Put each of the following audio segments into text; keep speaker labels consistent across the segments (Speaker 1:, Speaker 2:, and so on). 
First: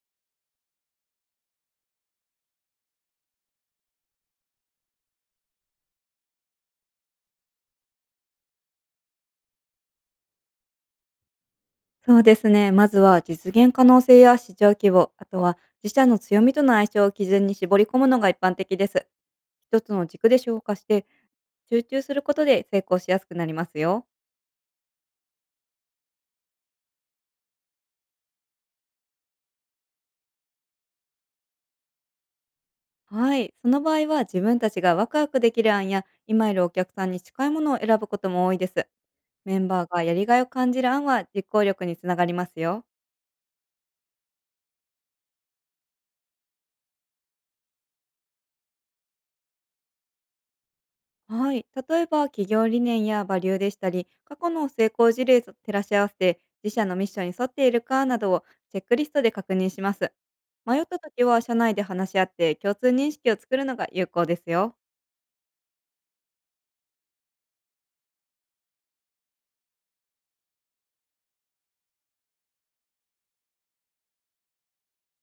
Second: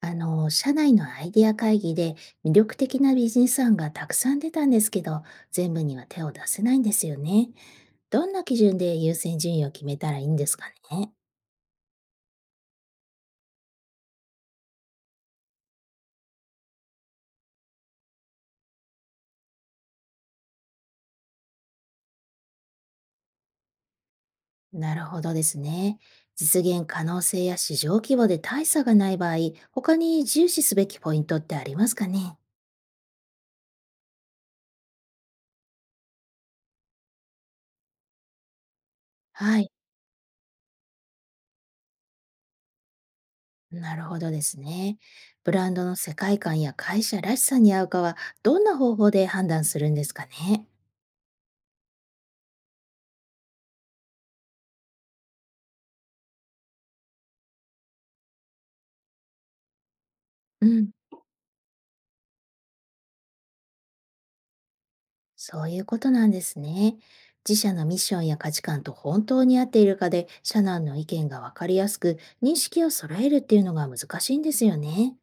Speaker 1: 社内のアイディア会議で魅力的なビジネス案がたくさん出たんですけど、全部には手を出せないんですよね。どんな基準で優先順位を決めたらいいんですかね。
Speaker 2: そうですね。まずは実現可能性や市場規模、あとは自社の強みとの相性を基準に絞り込むのが一般的です。一つの軸で消化して、集中することで成功しやすくなりますよ。
Speaker 1: なるほどですね。実現可能性や市場規模で大差がない場合、他に重視すべきポイントってありますかね。
Speaker 2: はい。その場合は自分たちがワクワクできる案や、今いるお客さんに近いものを選ぶことも多いです。メ
Speaker 1: は
Speaker 2: ン
Speaker 1: い。
Speaker 2: バーがやりがいを感じる案は実行力につながりますよ。
Speaker 1: なるほどですね。ブランドの世界観や会社らしさに合うかは、どんな方法で判断するんですかね。
Speaker 2: はい。例えば、企業理念やバリューでしたり、過去の成功事例と照らし合わせて、自社のミッションに沿っているかなどをチェックリストで確認します。
Speaker 1: う
Speaker 2: 迷っ
Speaker 1: ん。
Speaker 2: た時は、社内で話し合って共通認識を作るのが有効ですよ。
Speaker 1: そういうことなんですね。自社のミッションや価値観と本当に合っているかで、社内の意見が分かりやすく、認識を揃えるっていうのが難しいんですよね。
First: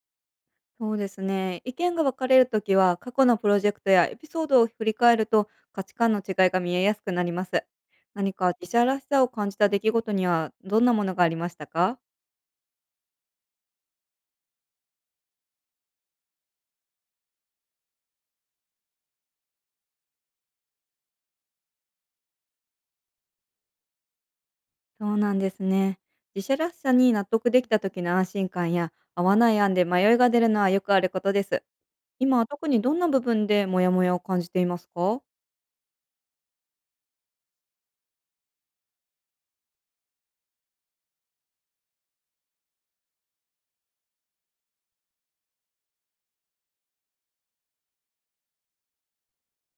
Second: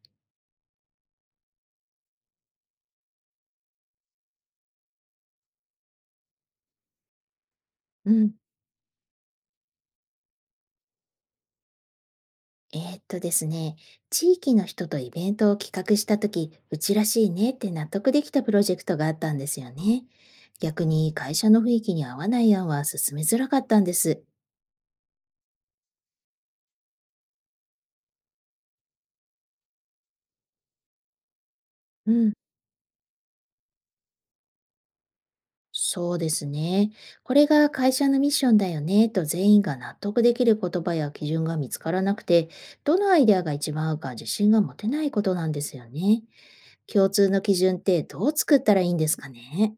Speaker 2: そうですね。意見が分かれるときは、過去のプロジェクトやエピソードを振り返ると、価値観の違いが見えやすくなります。
Speaker 1: う
Speaker 2: 何
Speaker 1: ん。
Speaker 2: か自社らしさを感じた出来事には、どんなものがありましたか？
Speaker 1: ですね、地域の人とイベントを企画したとき、うちらしいねって納得できたプロジェクトがあったんですよね。逆に会社の雰囲気に合わない案は進めづらかったんです。
Speaker 2: そうなんですね。自社らしさに納得できた時の安心感や合わない案で迷いが出るのはよくあることです。
Speaker 1: うん。
Speaker 2: 今は特にどんな部分でモヤモヤを感じていますか？
Speaker 1: そうですね。これが会社のミッションだよねと全員が納得できる言葉や基準が見つからなくて、どのアイデアが一番合うか自信が持てないことなんですよね。共通の基準ってどう作ったらいいんですかね。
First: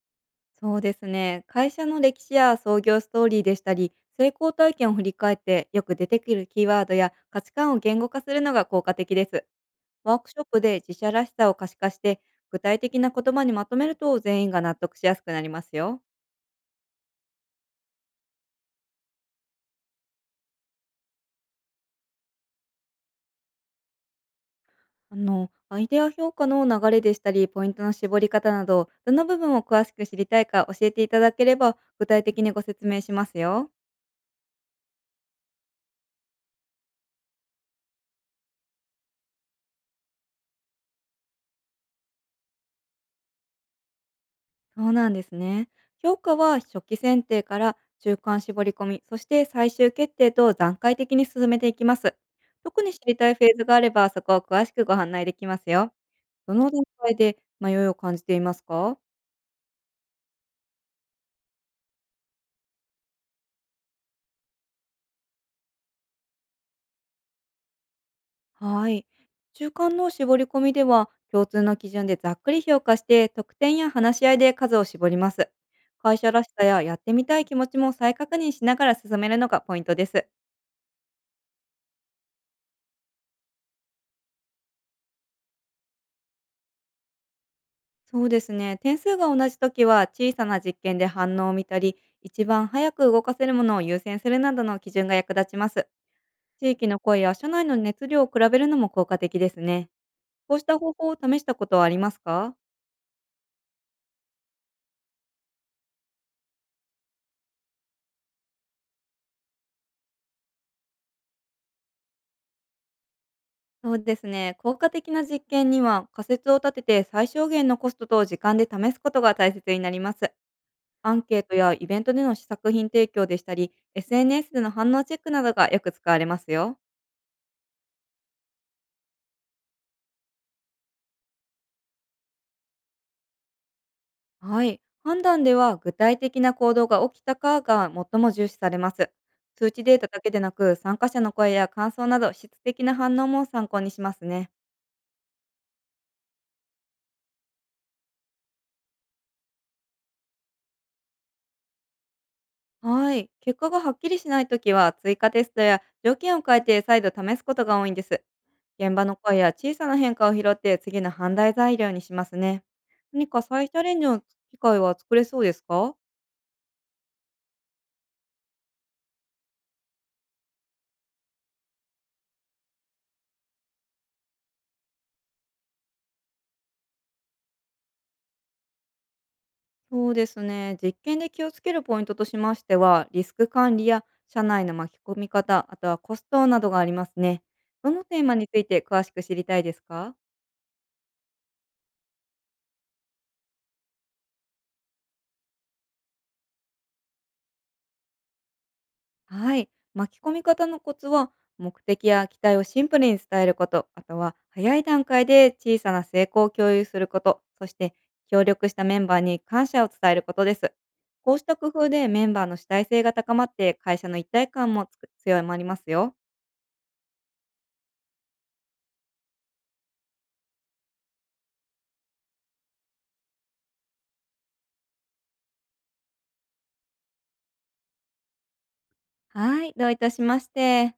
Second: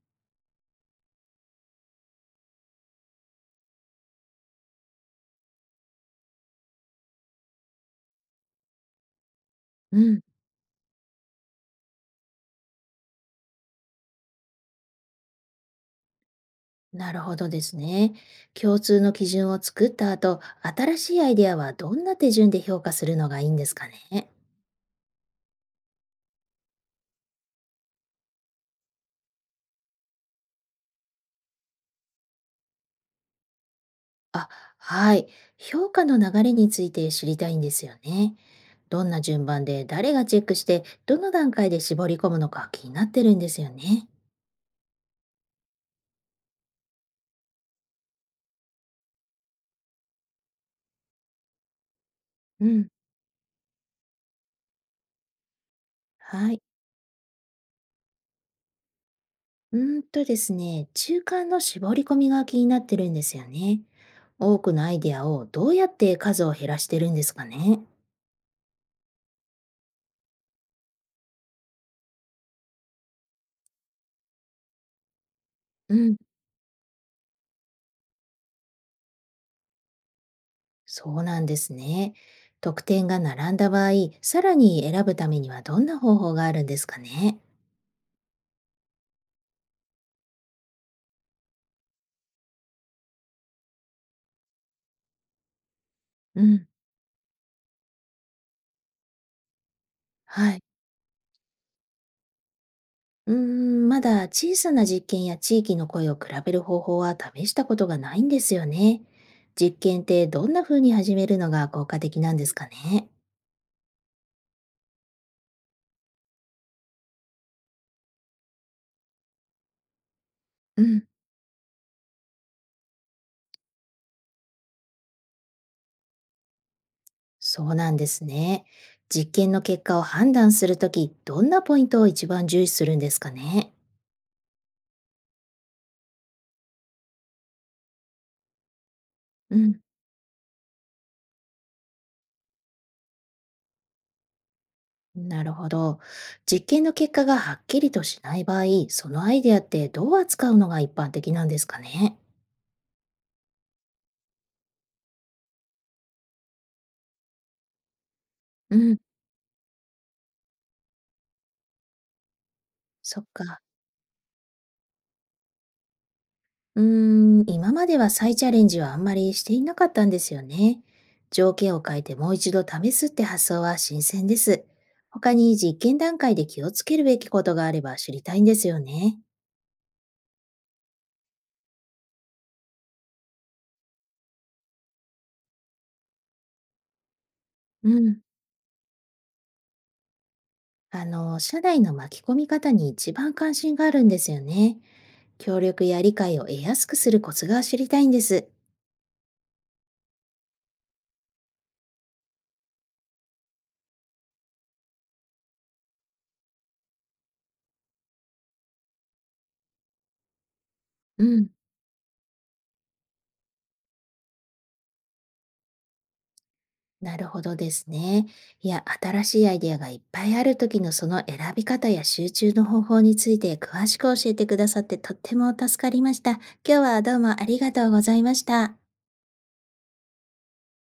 Speaker 2: そうですね。会社の歴史や創業ストーリーでしたり、成功体験を振り返ってよく出てくるキーワードや価値観を言語化するのが効果的です。
Speaker 1: う
Speaker 2: ワー
Speaker 1: ん、
Speaker 2: クショップで自社らしさを可視化して、具体的な言葉にまとめると全員が納得しやすくなりますよ。
Speaker 1: なるほどですね。共通の基準を作った後、新しいアイデアはどんな手順で評価するのがいいんですかね。
Speaker 2: アイデア評価の流れでしたり、ポイントの絞り方など、どの部分を詳しく知りたいか教えていただければ、具体的にご説明しますよ。
Speaker 1: あ、はい。評価の流れについて知りたいんですよね。どんな順番で誰がチェックして、どの段階で絞り込むのか気になってるんですよね。
Speaker 2: そうなんですね。評価は初期選定から中間絞り込み、そして最終決定と段階的に進めていきます。
Speaker 1: う
Speaker 2: 特
Speaker 1: ん、
Speaker 2: に知りたいフェーズがあれば、そこを詳しくご案内できますよ。
Speaker 1: は
Speaker 2: ど
Speaker 1: い。
Speaker 2: の段階で迷いを感じていますか？
Speaker 1: うーんとですね、中間の絞り込みが気になってるんですよね。多くのアイデアをどうやって数を減らしてるんですかね。
Speaker 2: はい。中間の絞り込みでは、共通の基準でざっくり評価して、得点や話し合いで数を絞ります。
Speaker 1: うん、
Speaker 2: 会社らしさややってみたい気持ちも再確認しながら進めるのがポイントです。
Speaker 1: そうなんですね。得点が並んだ場合、さらに選ぶためにはどんな方法があるんですかね。
Speaker 2: そうですね。点数が同じ時は、小さな実験で反応を見たり、一番早く動かせるものを優先するなどの基準が役立ちます。
Speaker 1: うん。
Speaker 2: 地域の声や社内の熱量を比べるのも効果的ですね。
Speaker 1: は
Speaker 2: こう
Speaker 1: い。
Speaker 2: した方法を試したことはありますか？
Speaker 1: うーん、まだ小さな実験や地域の声を比べる方法は試したことがないんですよね。実験ってどんな風に始めるのが効果的なんですかね。
Speaker 2: そうですね。効果的な実験には仮説を立てて最小限のコストと時間で試すことが大切になります。
Speaker 1: うん、
Speaker 2: アンケートやイベントでの試作品提供でしたり、SNS での反応チェックなどがよく使われますよ。
Speaker 1: そうなんですね。実験の結果を判断するとき、どんなポイントを一番重視するんですかね。
Speaker 2: はい。判断では具体的な行動が起きたかが最も重視されます。
Speaker 1: う
Speaker 2: 数
Speaker 1: ん。
Speaker 2: 値データだけでなく参加者の声や感想など質的な反応も参考にしますね。
Speaker 1: なるほど。実験の結果がはっきりとしない場合、そのアイデアってどう扱うのが一般的なんですかね。
Speaker 2: はい。結果がはっきりしないときは追加テストや条件を変えて再度試すことが多いんです。
Speaker 1: う
Speaker 2: 現
Speaker 1: ん、
Speaker 2: 場の声や小さな変化を拾って次の判断材料にしますね。
Speaker 1: そっ
Speaker 2: 何か
Speaker 1: か。
Speaker 2: 再チャレンジの機会は作れそうですか？
Speaker 1: うーん、今までは再チャレンジはあんまりしていなかったんですよね。条件を変えてもう一度試すって発想は新鮮です。他に実験段階で気をつけるべきことがあれば知りたいんですよね。
Speaker 2: そうですね。実験で気をつけるポイントとしましては、リスク管理や社内の巻き込み方、あとはコストなどがありますね。
Speaker 1: う
Speaker 2: どのテ
Speaker 1: ん、
Speaker 2: ーマについて詳しく知りたいですか？
Speaker 1: 社内の巻き込み方に一番関心があるんですよね。協力や理解を得やすくするコツが知りたいんです。
Speaker 2: はい。巻き込み方のコツは、目的や期待をシンプルに伝えること、あとは早い段階で小さな成功を共有すること、そして協力したメンバーに感謝を伝えることです。
Speaker 1: う
Speaker 2: こうし
Speaker 1: ん。
Speaker 2: た工夫でメンバーの主体性が高まって会社の一体感もつく強まりますよ。
Speaker 1: なるほどですね。いや、新しいアイデアがいっぱいある時のその選び方や集中の方法について詳しく教えてくださってとっても助かりました。今日はどうもありがとうございました。
Speaker 2: はい、どういたしまして。